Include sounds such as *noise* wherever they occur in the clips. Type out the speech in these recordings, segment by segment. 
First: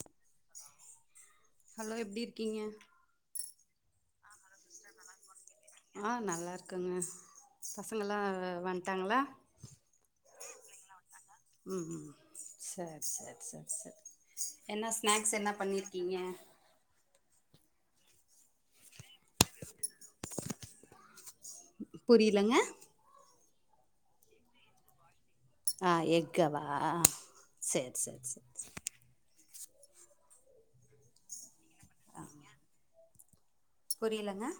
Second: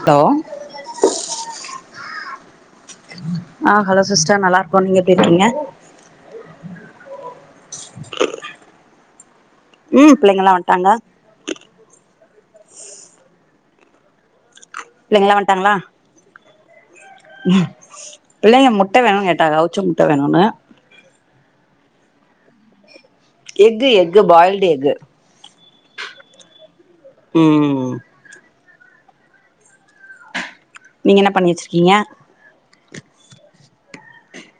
Hello hello எப்டி இருக்கீங்க அ ஹலோ சிஸ்டர் நல்லா இருக்கோ நீங்க எப்டி இருக்கீங்க ஆ நல்லாருக்கோங்க பசங்கள்லா வன்டாங்ளா ம் பிள்ளைங்ல்லா வன்டாங்க ம் ம் சேர் சேர் சேர் சேர் என்ன ஸ்நாக்ஸ் பிள்ளைங்கல்லா என்ன வந்ட்டாங்களா பண்ணிருக்கீங்க பிள்ளைங்க முட்ட வேணுண் கேட்டாங்க அவுச்ச முட்ட வேணுணா புரியுலங்க எக்கு எக்கு பாயில்டு எக்கு ஆ எக்கவா ம் செர் செர் செர் நீங்க என்ன பண்ணி வச்சுருக்கீங்க அ புரிலங்க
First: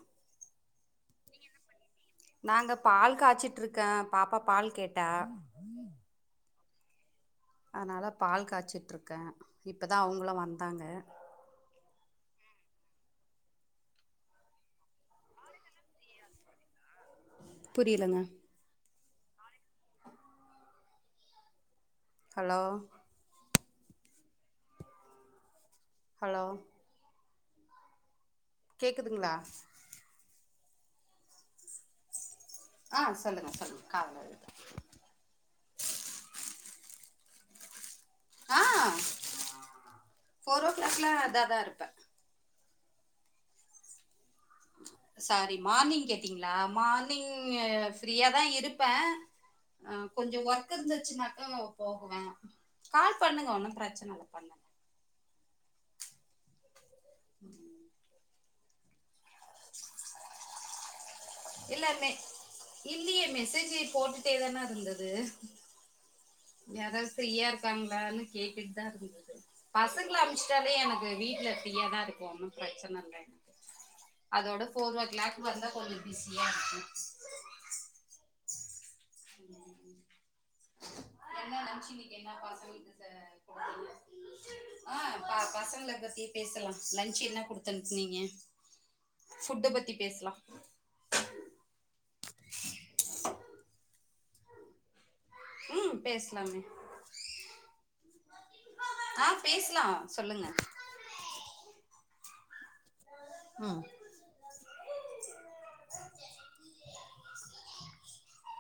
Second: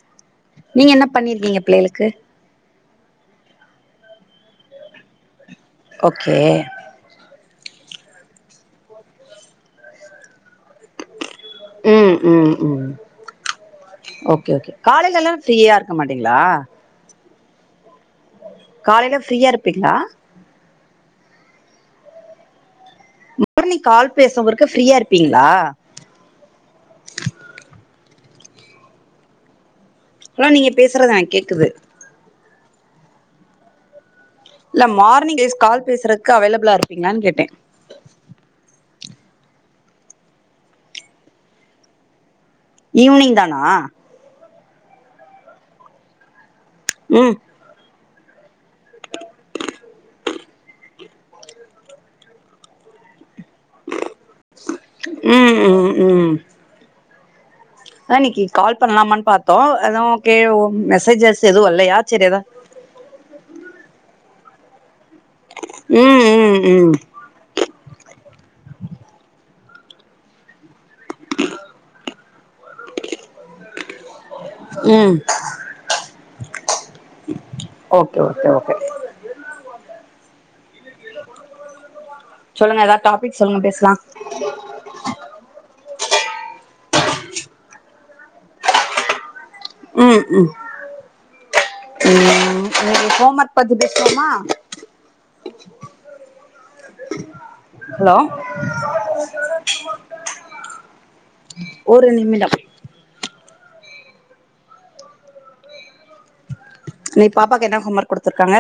நீங்க என்ன பண்ணிருக்கீங்க பிள்ளைகளுக்கு நாங்க பால் காச்சிட்ருக்க பாப்பா பால் கேட்டா ஓகே அதனால பால் காச்சிட்ருக்க இப்போ தா அவ்ங்ளு வந்தாங்க ம் ம் ம் ஓகே ஓகே காலைல்லல்லா ஃப்ரீயா இருக்க மாட்டீங்ளா புரிலங்க காலைல ஃப்ரீயா இருப்பீங்ளா ஹலோ மார்னிங் கால் பேசவருக்கு ஃப்ரீயா இருப்பீங்ளா ஹலோ கேக்குதுங்ளா ஹலோ நீங்க பேசுறத கேக்குது ஆ சொல்லுங்க சொல்லுங்க காவ்லரு தம் மார்னிங் கேஸ் கால் பேசுறக்கு அவைளுபுளா இருப்பீங்களானு கேட்ட ஆ ஃபோர் ஓ கிளாக்ல அதாதா இருப்ப ஈவினிங் தானா சாரி மார்னிங் கேட்டீங்ளா மார்னிங் ம் ய ஃரீயாதா இருப்ப ஆ கொஞ்சோ ஒர்க் இருந்துச்சுனாக்கா போகுவ கால் பண்ணுங்க ஓன்னு பிரச்சன இல்ல பண்ணுங்க ம் ம் ம் அன்னைக்கி கால் பண்ணலாமான்னு பாத்தோ அதா ஓகே ஓ மெசேஜஸ் எதுவு இல்ல இல்லையா மே சரி அதா இல்லையே மெசேஜி போட்டுட்டே தானா இருந்தது ம் ம் ம் யாராவது ஃப்ரீயா இருக்காங்களான்னு கேட்டுட்டுதா இருந்தது பசங்கள அனும்ச்சுட்டாலே எனக்கு வீட்ல ஃப்ரீயாதா இருக்கு ஒன்னு பிரச்சன இல்ல அதோட ஃபோர் ஓ ம் கிளாக் வந்தா கொஞ்சோ பிஸியா இருக்கு ஓகே ஓகே ஓகே என்ன நெனச்சிவிக்கங்க சொல்லுங்க பசங்களுக்கு ஏதாவது டாபிக் ச சொல்லுங்க பேசலா *inaudible* ஆ ப பசங்கள பத்தி பேசலா லன்ச்சி என்ன குடுத்து அனுப்னிங்க ஃபுட்ட பத்தி ம் பேசலா ம் ம் இன்னைக்கு ஹோம் ஒர்க் பத்தி பேசுவோமா ம் பேஷ்லாமே ஹலோ பேசலாம் சொல்லுங்க ஒரு நிமிடம் ம் இன்னைக்கு பாப்பாக்கு என்ன ஹோம் ஒர்க் குடுத்துருக்காங்க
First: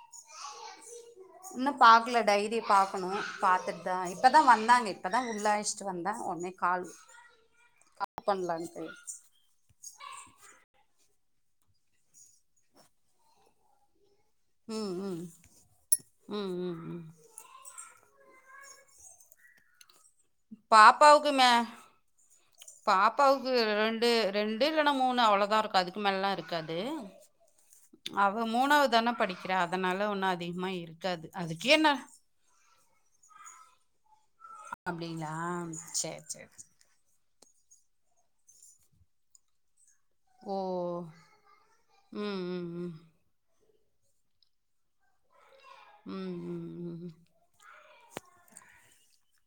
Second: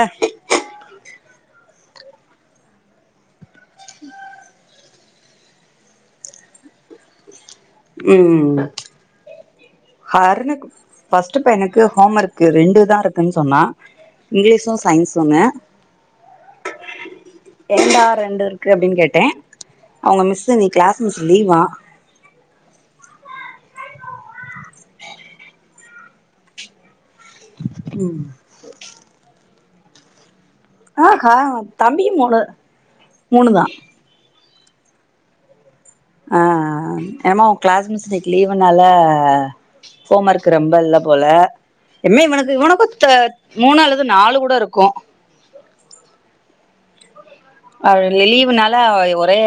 இன்னு பாக்கல டைரி பாக்கணு பாத்துட்டு தா இப்பதா வந்தாங்க இப்பதா உள்ள அழச் சி வந்தா உடனே கால் கால் உம் பண்ணலான்ட்டு அர்னக்கு ஃபர்ஸ்ட்டு பையனுக்கு ஹோம் ஒர்க்கு ரெண்டு தா இருக்குன்னு சொன்னா இங்கிலீஷு ம் சயின்ஸு ம் ஒன்னு ம் ம் ம் ஏன்டா ரெண்டு இருக்கு அப்டின்னு கேட்டே அவங்க மிஸ்ஷூ கிளாஸ் மிஸ்சு பாப்பாவுக்கு மே லீவா பாப்பாவுக்கு ரெண்டு ரெண்டு இல்லன்னா மூணு அவ்ளோதா இருக்கு அதுக்கு மேலலா இருக்காது அவ மூனாவதான படிக்கிறா அதனால ஒன்னா அதிகமா இற் ஆஹா தம்பி மூனு மூனுதா அப்டிங்ளா ஆ ஆ எமோ அவ கிளாஸ் மிஸ் இன்னைக்கு லீவுனால ஹோம் ஒர்க் ஓ! ரொம்ப இல்ல போல இம்மே ம் இவனுக்கு இவனுக்கு ம் த மூனு அல்லது நாலு கூட இருக்கு ம் ம் ம் அவரு லீவு நாள் ல ஒரே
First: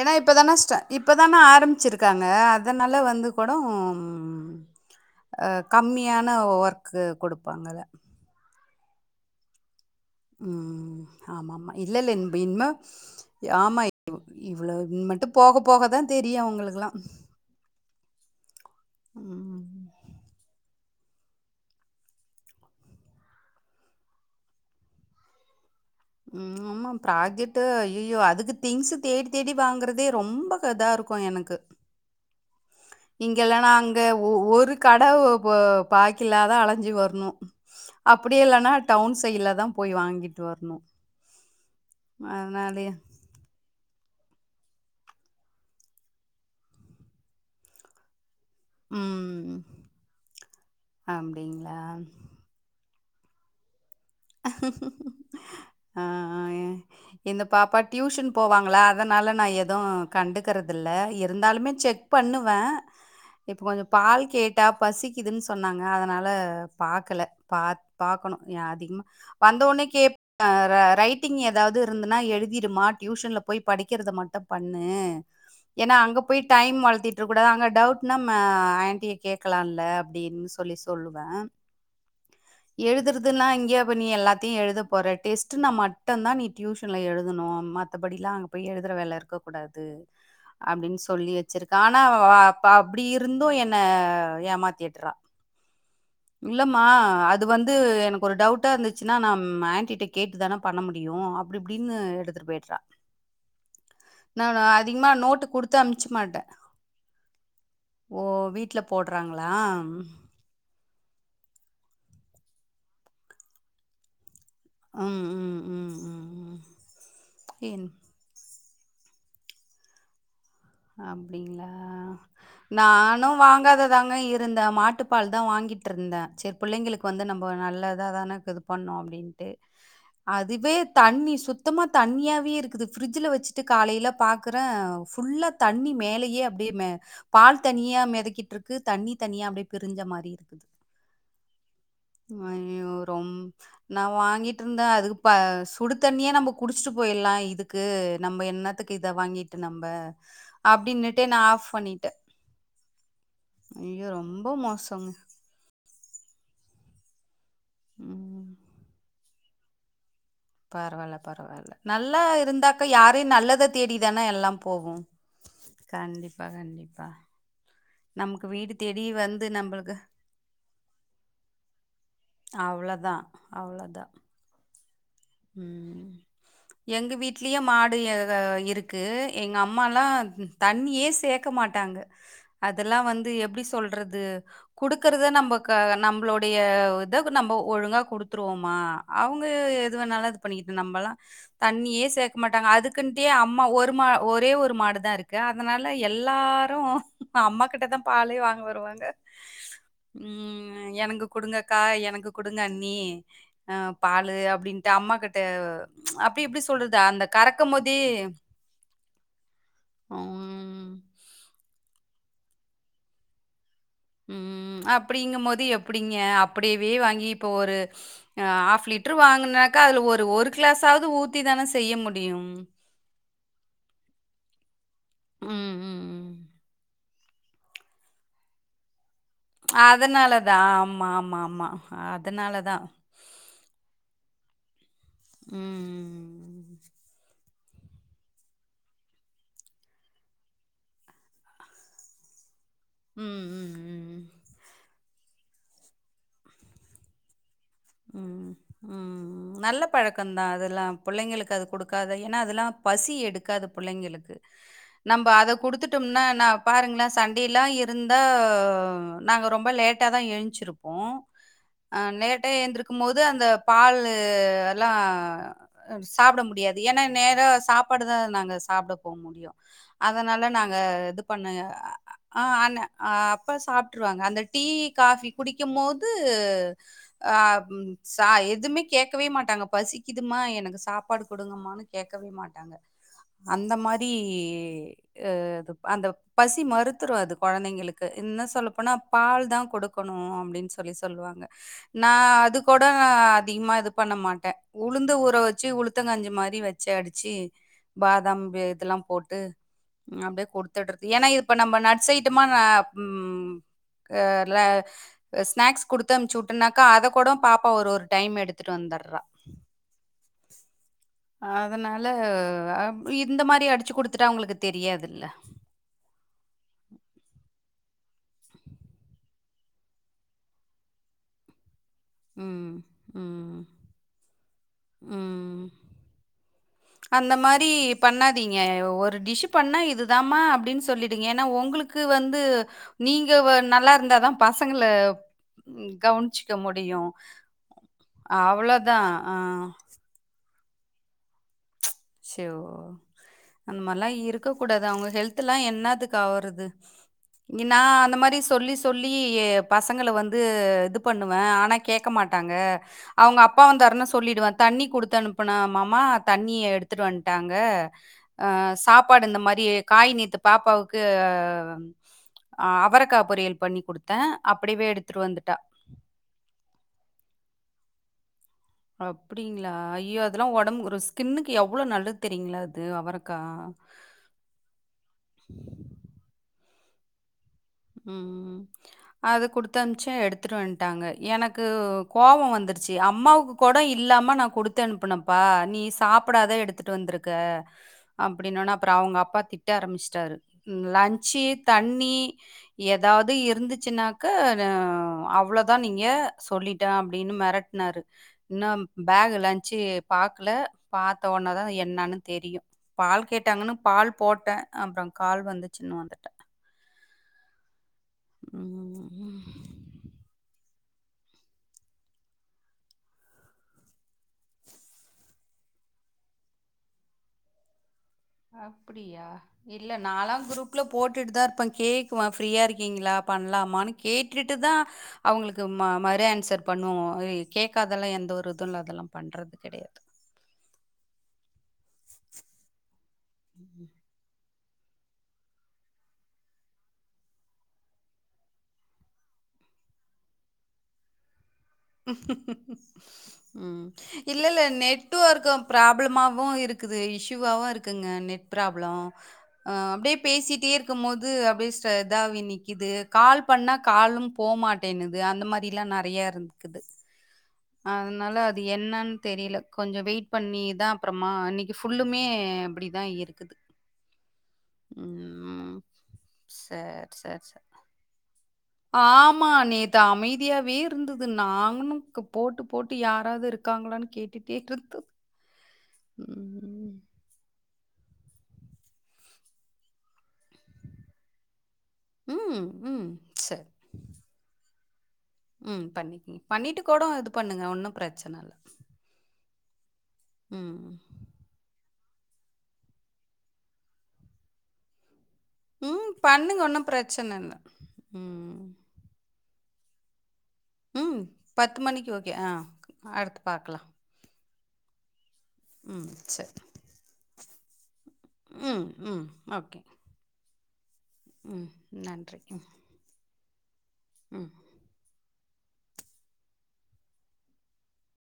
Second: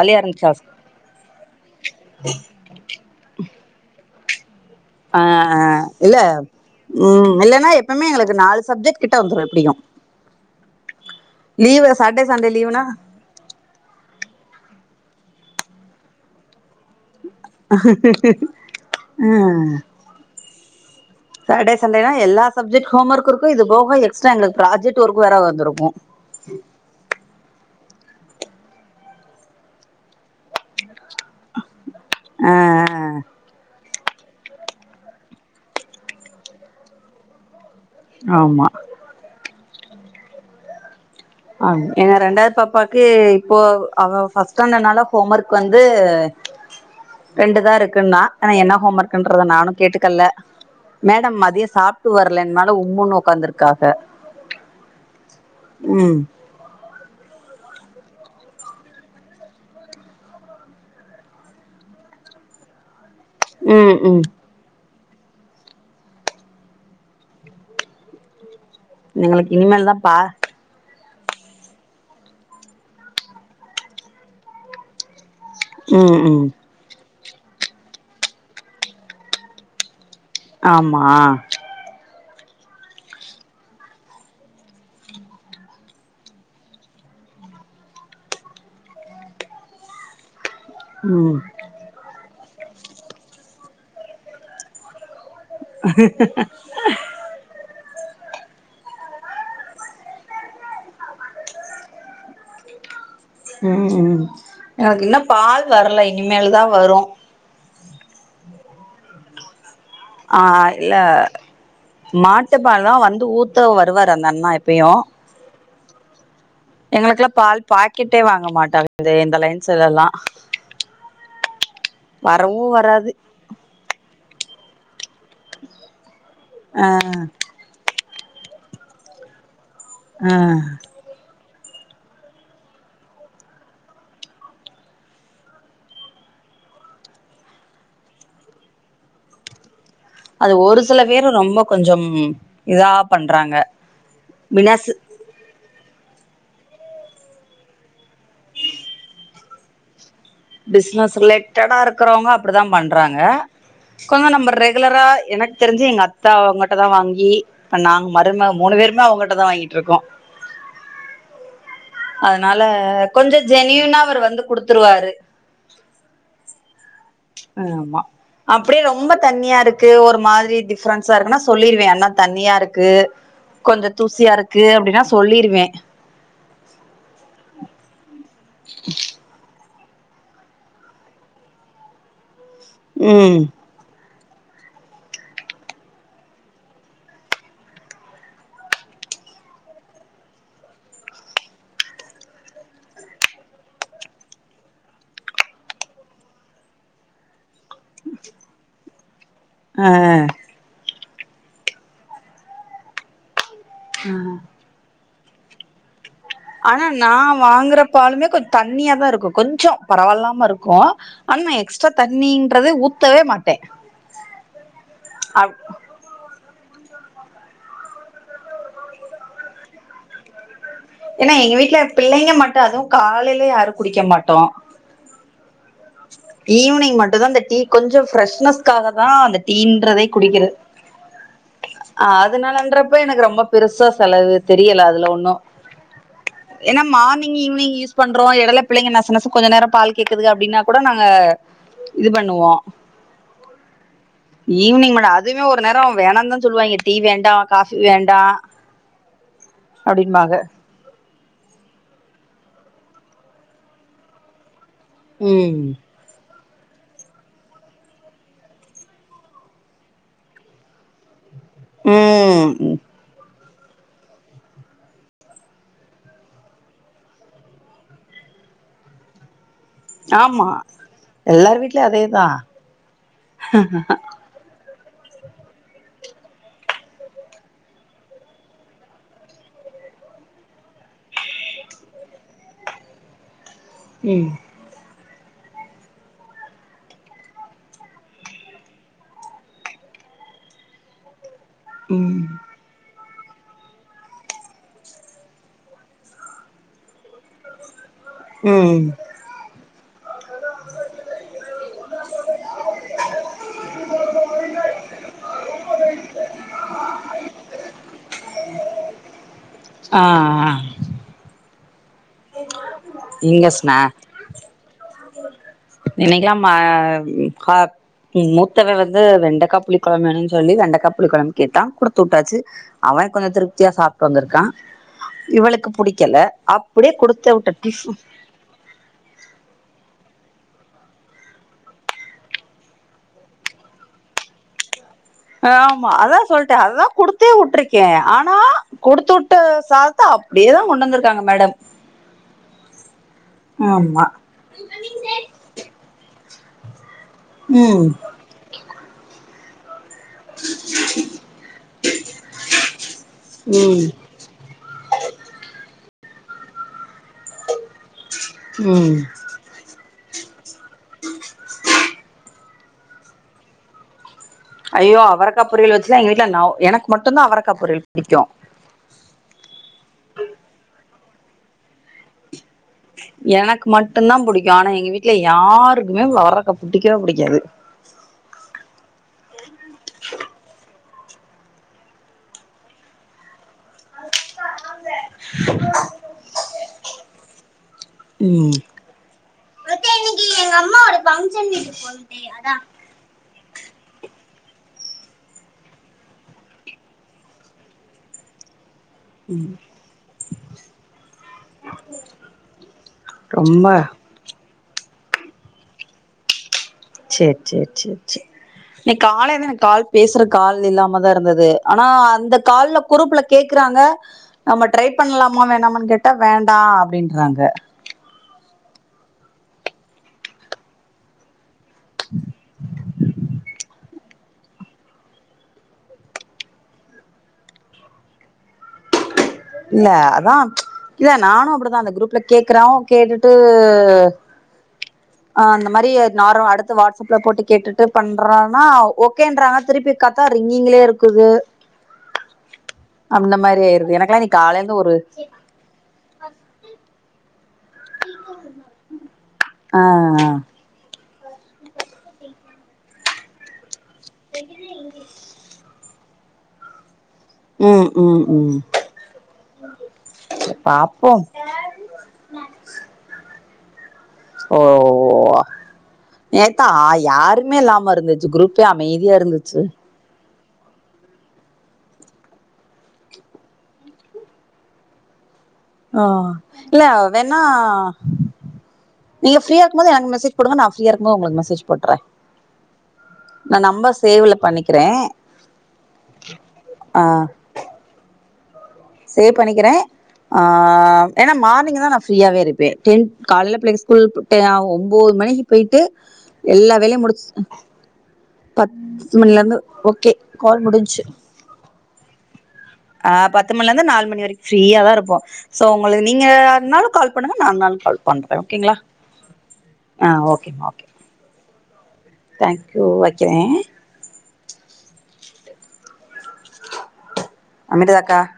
ஏன்னா இருந்துச்சா இப்பதானா ஸ்டா இப்பதானே ஆரம்பிச்சிருக்காங்க அதனால வந்து கூட ம் ஆ அ ஆ இல்ல கம்மியான ஒர்க்கு ம் இல்லன்னா குடுப்பாங்கல்ல. எப்பவுமே எங்களுக்கு நாலு சப்ஜெக்ட் கிட்ட வந்துடு எப்படியு ம் ஆமாமா இல்லல்ல இன் சாட்டர்டே சண்டே இன்ம லீவுனா ஆமா இவ்வள விட்டு போக போகதா தெரியும் அவங்களுக்குல்லா ஆ ம். சாட்டடே சண்டேனா எல்லா சப்ஜெக்ட் ஹோம் ஒர்க்கும் இது போக எக்ஸ்ட்டா புராஜெக்ட் ஒர்க்கு வேற வந்திருக்கு உம் ஆமா ப்ராஜெக்ட் ஐயயோ அதுக்கு திங்ஸ் தேடி தேடி வாங்குறதே ரொம்ப இதா இருக் கு எனக்கு ஆ இங்கல்லா நா ஒரு கட பா பாக்கிலாதா அலஞ்சி வரணும் அப்டி ஆமா இல்லன்னா டவுன் சைட்ல தா போய் வாங்கிட்டு வரணும் ஆ ஏன் ரெண்டாவது அதனாலயே பாப்பாக்கே இப்போ அவ ஃபஸ்ட்டாண்டடுனால ஹோம் ஒர்க் வந்து ரெண்டு தா இருக்குன்னா ஆனா என்ன ஹோம் ஒர்க்ன்றத ம். நானு கேட்டுக்கல மேடம் மதியம் அப்படிங்களா? சாப்பிட்டு வரலன்னா உம்முனு உக்காந்துருக்காக ஆ ம் அ எங்க பாப்பா டியூஷன் போவாங்களா அதனலா நா எதும் கண்டுக்கறதில்ல இருந்தாலுமே செக் பண்ணுவே இப்போ கொஞ்சோ ம் ம் பால் கேக் ட்டா பசிக்குதுன்னு சொன்னாங்க அதனால பாக்கல பாத் பாக்கணும் எ அதிகம எங்களுக்கு வந்த உடனே இனிமேல் தான்ப்பா கேப் ர ரைட்டிங் ஏதாவது இருந்ததுன்னா எழுதிடுமா டியூஷனல்ல போய் படிக்கிறத மட்டும் பண்ணு ஏன்னா அங்க ம் போய் ம் டைம் வளத்திட்டு இருக்க கூடாது அங்க டவுட்னா ஆண்டிய கேட்கலாம்ல அப்படின்னு சொ சொல்லி ஆமா சொல்லுவ எழுதுறதுன்னா இங்கயே நீ எல்லாத்தையு எழுத போற டெஸ்ட் நா மட்டும்தா நீ டியூஷன்ல எழுதனு மத்தபடிலா அங்க போய் எழுதுற வேல இருக்க கூடாது அப்டின்னு சொல்லி ம் வச்சிருக்கே ஆனா அ அப்டி இருந்து என்ன ஏமாத்திட்டுறா இல்லமா அது வந்து எனக்கு ஒரு டவுட் டா இருந்துச்சுன்னா நா ஆண்டிட்ட கேட்டு தானே பண்ண முடியு அப்டி இப்டின்னு எடுத்துட்டு போய்டுறா ம் ம் நானு எனக்கு அதிகமா இன்னு நோட்டு பால் குடுத்து வரல அமுச்சிக்கமாட்டே இனிமேல் தா வரு ஓ வீட்டில போடுறாங்களா ஆ இல்ல மாட்டுப்பால் தா வந்து ஊத்த வருவாரு அந்த அண்ணா எ ப்பியு ம், ம், ம், ம், ம். எங்களுக்குலா பால் என் பாக்கெட் டே வாங்க மாட்டாரு இந்த லைன்ஸ்லல்லா அப்டிங்களா வராது நானு வாங்காத தாங்க இருந்தே மாட்டுப்பால் தா வாங்கிட்டு இருந்தே செரி ஆ பிள்ளைங்களுக்கு வந்து நம்ம நல்லா அத தானே இது பண்ணு அப்டின்ட்டு ஆ அதுவே தண்ணி சுத்தமா தண்ணியாவவே இருக்குது ஃபரிட்ஜில்ல வச்சுட்டு காலையில பாக்குறே ஃபுல்லா தண்ணி மேலயே அப்டியே மே பால் தனியா மிதக்கிட்டு இருக்கு தண்ணி தனியா அப்டியே பிரிஞ்ச மா ரி அது இருக்குது ஒரு சில பேரு ரொம்ப கொஞ்சம் ம் அய்யயோ இதா ரொம் பண்றாங்க நா வாங்கிட்டு இருந்தே பினஸ் அதுக்கு இப்போ சுடு தண்ணியே நம்ம குடிச்சிட்டு போயிடலா இதுக்கு நம்ம என்னத்துக்கு இத வாங்கிட்டு நம்ப பிசினஸ் அப்டின்னுட்டே நான் ஆஃப் ரிலேட்டடா பண்ணிட்டேன். இருக்கறவங்க அப்டிதா பண்றாங்க ஐயோ! கொஞ்சோ ரொம்ப நம்ம ரெகுலரா மோசங்க. எனக்கு தெரிஞ்சு எங்க அத் தா அவுங்கிட்ட தா வாங்கி இப்ப நாங்க ம். மருமக மூணு பேருமே அவங்கிட்ட தா வாங்கிட்டு இருக்கோ பரவால்ல பரவால்ல நல்லா அதனால இருந்தாக்கா யாரையு கொஞ்ச நல்லத ஜெனியூனா அவர் தேடிதானே வந்து எல்லா போவோ குடுத்துருவாரு கண்டிப்பா கண்டிப்பா ஆமா நமக்கு வீடு அப்டியே தேடி ரொம்ப வந்து தண்ணியா இருக்கு நம்பளுக்கு ஒரு மாதிரி டிஃப ரன்ஸா இருக்குனா சொல்லிருவே அண்ணா தண்ணியா இருக்கு அவ்வளதான், கொஞ்ச அவ்வளதான். தூசியா இருக்கு அப்டின்னா சொ ம் எங்க வீட்லயே மாடு *unintelligible* இருக்கு எங் க அம்மாலா தண்ணியே சேக்க மாட்டாங்க அதெல்லா வந்து ம் எப்டி சொல்றது குடுக்குறத நம்ம க நம்மளுடைய இத நம்ம ஒழுங்கா குடுத்துருவோமா அவுங்க இது வேணால இது பண்ணிக்கிட்டு நம்மல்லா தண்ணியே சேக்கமாட்டாங்க அதுக்குன்டே அம்மா ஒரு மா ஒரே ஒரு மாடு தா இருக்கு அதனால எல்லாரு அம்மாக் கிட்ட தா பாலே வாங்க வருவாங்க ம் எனக்கு குடுங்கக்கா எனக்கு குடுங்க அண்ணி அ பாலு அப்டின்ட்டு அம்மாகிட்ட அப்டி இப்டி ஆனா சொல்றது நா அந்த வாங்குற கறக்கமோதே பாலுமே கொஞ்சோ தண்ணியா தா இருக்கு கொஞ்சொ பரவால்லாம இருக்கும் ம். ஆனா நா எக்ஸ்ட்ரா தண்ணின்றத ஊத்தவே மாட்டே ம் அப்டிங்க அப் போது எப்டிங்க அப்டியவே வாங்கி இப்போ ஒரு ஹாஃப் லிட்டரு வாங்கினாங்கா அதுல ஒரு ஒரு க்ளாஸாவ் ஏன்னா எங்க வீட்டுல பிள்ளைங்க மட்டு அதுவு காலையில யாரு குடிக்க மாட்டோ ம் ம் ஈவினிங் மட்டுதா அந்த டீ கொஞ்சோ ஃபிரெஷ்னஸ்காக தா அந்த டீன்றதே அதனால குடிக்கிற தான். ஆமா, ஆமா, ஆமா. ஆ அதனால தான். அதனாலன்றப்ப எனக்கு ரொம்ப பெருசா செலவு தெரியல அதுல ஒன்னு ம் ம் ஏனா மார்னிங் ஈவினிங் யூஸ் பண்றோம் எடல பிள்ளங்க நச நசன்னு கொஞ்ச நேரொ பால் கேக்குதுங்க அப்டின்னா கூட நாங்க இது பண்ணுவோம் ம் ம் ம் ஈவினிங் மேல அதுமே ஒரு நேரொ வேணாந்தா சொல்லுவாங்க டீ வேண்டா ம் ம் நல்ல அப்படின்பாங்க பழக்கந்தான் அதெல்லாம் புள்ளைங்களுக்கு அது குடுக்காத ஏனா அதெல்லா பசி எடுக்காது புள்ளைங்களுக்கு நம்ப அத ம் குடுத்துட் ட்டோமுனா நா பாருங்ளே சண்டேலா இருந்தா நாங்க ரொம்ப லேட்டா தா ஏன்ச்சிருப்போம் அ லேட்டா ம் எந்திருக்கும் போது அந்த பாலு எல்லா அ சாப்ட முடியாது ஏன்னா நேரா சாப்பாடுதா நாங்க சாப்ட போ முடியும் ஆமா அதனால நாங்க இது பண்ண எல்லார் வீட்லயும் அதேதான் ஆ அ அப்ப சாப்ட்டுருவாங்க அந்த டீ காஃபி குடிக்கம் போது அ ம் ச எதுவுமே கேக்கவே மாட்டாங்க பசிக்குதுமா எனக்கு சாப்பாடு குடுங்கமான்னு கேக்கவே மாட்டாங்க அந்த மாரி ம் அ இது அந்த பசி மறுத்துரு அது கொழந்தைங்களுக்கு இன்னு சொல்லப்போனா பால் தா குடுக்கணு அப்டின்னு சொல் சொல்லி சொல்வாங்க நா ம் அது கொட அதிகமா இது பண்ண மாட்ட உளுந்து ஊற வச்சு உளுத்தங்கஞ்சி மாரி வ வச்ச அடிச்சு பாதாம் பெ ம் இதெல்லா போட்டு ம் அப்டியே குடுத்துட்றது ஏனா இப்ப நம்ம நட்ஸ் ஐட்டமா அ ம் அ ல ஸ்நாக்ஸ் குடுத்து அமுச்சிட் ட்டுனாக்கா அத கொட பாப்பா ஒரு ஒரு டைம் எடுத்துட்டு வந்துறா ஆ ஆ அதனால அ இந்த இங்க மாறி ஸ்நா அடிச்சு குடுத்துட்டா அவுங்ளுக்கு தெரியாதுல்ல இன்னக்கலா மா ஹ மூத்தவ வந்து வெண்டைக்கா புளி கொழம்ப வேணுனு சொல்லி குழம்பு வேணும்னு சொல்லி வெண்டக்கா புளி கொழம்பு கேட்டா குடுத்து உட்டாச்சு ம். அவ கொஞ்ச ம். திருப்தியா சாப் வந்துருக்கான் ம். இவளுக்கு புடிக்கல அப் அந்த மாறி பண்ணா ங்க ஒரு டிஷு பண்ணா இதுதாம்மா அப்டின்னு சொல்லிடுங்க ஏனா ஒங்ளுக்கு வந்து நீங்க வ நல்லாருந்தாதா பசங்கள ஆமா ம் அதா சொல்ட்ட கவனிச்சுக்க அதா முடியும். குடுத்தே உட்டுருக்கே ஆனா அவ்ளோதான். குடுத்து ஆ. உட்டு சா தத்த அப்டியேதா கொண்டு வந்திருக்காங்க மேடம் ஸ்சொ அந்த ஆமா மாறிலா இருக்க கூடாது அவுங்க ஹெல்தல்லா என்னாதுக்கு ஆவுறது இங்க நா ம் அந்த மாறி சொல்லி சொல்லி பசங்கள வந்து இது பண்ணுவ ஆனா கேக்க மாட்டாங்க அவுங்க அப்பா ம் வந்தார்னா சொ சொல்லிவிடுவ தண்ணி குடுத்து அனுப்புனா மாமா தண்ணிய எடுத்துட்டு வந்ட்டாங்க அ ம் சாப்பாடு இந்த மாரி காய் நேத்து பாப்பாவுக்கு அ அவரக்கா பொரியல் பண்ணி குடுத் த அப்டியவே எடுத்துட்டு வந்துட்டா ஆக்சுவலா எங்க வீட்ல நொவ் எனக்கு மட்டும்தா அவரக்கா பொரியல் புடிக்கு அப்டிங்களா ஐயோ அதெல்லா உடம்புக்கு ஸ்கின்னுக்கு எவ்ளோ நல்லது தெரியங்களா அது அவரக்கா? எனக்கு மட்டுந்தா புடிக்கு ஆனா எங்க வீட்ல யாருக்குமே அவரக்கா புடிக்கவே புடிக்காது ம் அது குடுத்தம்ச்சே எடுத்துட்டு வந்துட்டாங்க எனக்கு கோப வந்துருச்சு அம்மாவ்க்கு கூட இல்லாம நா குடுத்து அனுப்புனப்பா நீ சாப்பிடாது எடுத்துட்டு வந்துருக்க ம் அப்டின்னோனா அப்ற அவுங்க அப்பா திட்ட ஆரம்பிச்சிட்டாரு லஞ்சு தண்ணி எதாது இருந்துச்சுனாக்க அ அவ்ளோதா நீங்க சொல்லிட்டே அப்டின்னு மெரட் னாரு இன்னு பேகு லஞ்சு பாக்கல பாத்தோன தா என்னானு தெரியு பால் ரொம்ப கேட்டாங்கன்னு பால் போட்டே அப்றோ கால் வந்துச்சின்னு வந்துட்டே சேர் சேர் சேர் சேர் நீ காலைல தான ம். கால் பேசுற கால் இல்லாம தா இருந்தது ஆனா அந்த கால்ல குருப்புல கேக்குறாங்க நம்ம ட்ரை பண்ணலாமா வேணாமான் கேட்டா வேண்டா அப்டின்றாங்க அப்டியா இல்ல நாலா குரூப்ல போட்டுட்டு தா இருப்ப கேக்குவ ஃப்ரீயா இருக்கீங்களா பண்ணலாமான்னு கேட்டுட்டுதா அவுங்களுக்கு மறு ஏன்சர் பண்ணுவோ எ கேக்காதெல்லா எந்த ஒரு இதுல அதெல்லா பண்றது இல்ல கெடையாது அதா இல்ல நானு அப்டிதா அந்த குரூப்ல கேக்கறோ கேட்டுட்டு அந்த மாரி நாரு அடுத்த வாட்ஸ்அப்ல போட்டு கேட்டுட்டு பண்றனா ஓ கேன்றாங்க திருப்பி கத்தா ரிங்கீங்ளே இருக்குது அந்த மாரி ம் ஆயிருது எனக்கெல்லா இன்னைக்கு காலைல இல்லல்ல இருந்து ஒரு நெட் ஒர்க் கு ப்ராப்ளமாவு இருக்குது இஸ்ஸுவாவு இருக் குங்க நெட் ப்ராப்ளோ அ ஆ அப்டியே பேசிட்டே இருக்கும்போது அப்டியே ச இதாவி நிக்குது கால் பண்ணா காலும் போமாட்டினுது அந்த மாரிலா நெறைய இருந் கிது ம் ம் அதனால ம் அது என்னன் தெரியல கொஞ்ச வெயிட் பண்ணிதா பாப்போம் அப்றமா நிக் ஃபுல்லுமே அப்டிதா இருக்குது ஓ ம். நேத்தா சரி, சரி, யாருமே சரி. இல்லாம இருந்துச்சு குரூப் பே அமைதியா இருந்துச்சு த்து அமைதியாவே இருந்தது நாங்களு போட்டு போட்டு யாராவ்து இருக்காங்களான்னு கேட்டுட்டே கேட்ருத்தோ அ இல்ல வேணா நீங்க ஃப்ரீயா இருக்கும் போது எனக்கு மெசஜ் குடுங்க நா ஃப்ரீயா இருக்கும்போ உங்ளுக் மெசேஜ் போட்றே ம், ம். நா சரி. நம்பர சேவ்ல பண்ணிக்கிறே ம் பண்ணிக்கிங்க பண்ணிட்டு ஆ கூட இது பண்ணுங்க ஒன்னு பிரச்சன இல்ல சேவ் பண்ணிக்கிறே ஆ ம். ஏனா மார்னிங் தா நா ஃப்ரீயாவே இருப் பே டென் காலைல பிள்ளைக ஸ்கூல்புட்டே ஒம்போது மணிக்கி போய்ட்டு ம். பண்ணுங்க. எல்லா ஒண்ணும் வேலையு முடிச் பிரச்சனை இல்ல. ம். பத்து மணிலருந்து ஓகே கால் முடிஞ்சு பத்து மணிக்கு ஓகே ஆ ஆ அடுத்து பத்து பார்க்கலாம். மணிலருந்து நாலு மணி வரைக்கு ஃப்ரீயா தா இருப்போ சோ உங்கள ம். சரி. நீங்கனாலு கால் பண்ணுங்க நான்னாலு கால் பண்றே ஓகேங்களா ம், ம். ஓகே. ஆ ஓகே மா ஓகே மா ம். நன்றி. ம், தேங்க் யூ வெக்கிறே ம் அமிர்தாக்கா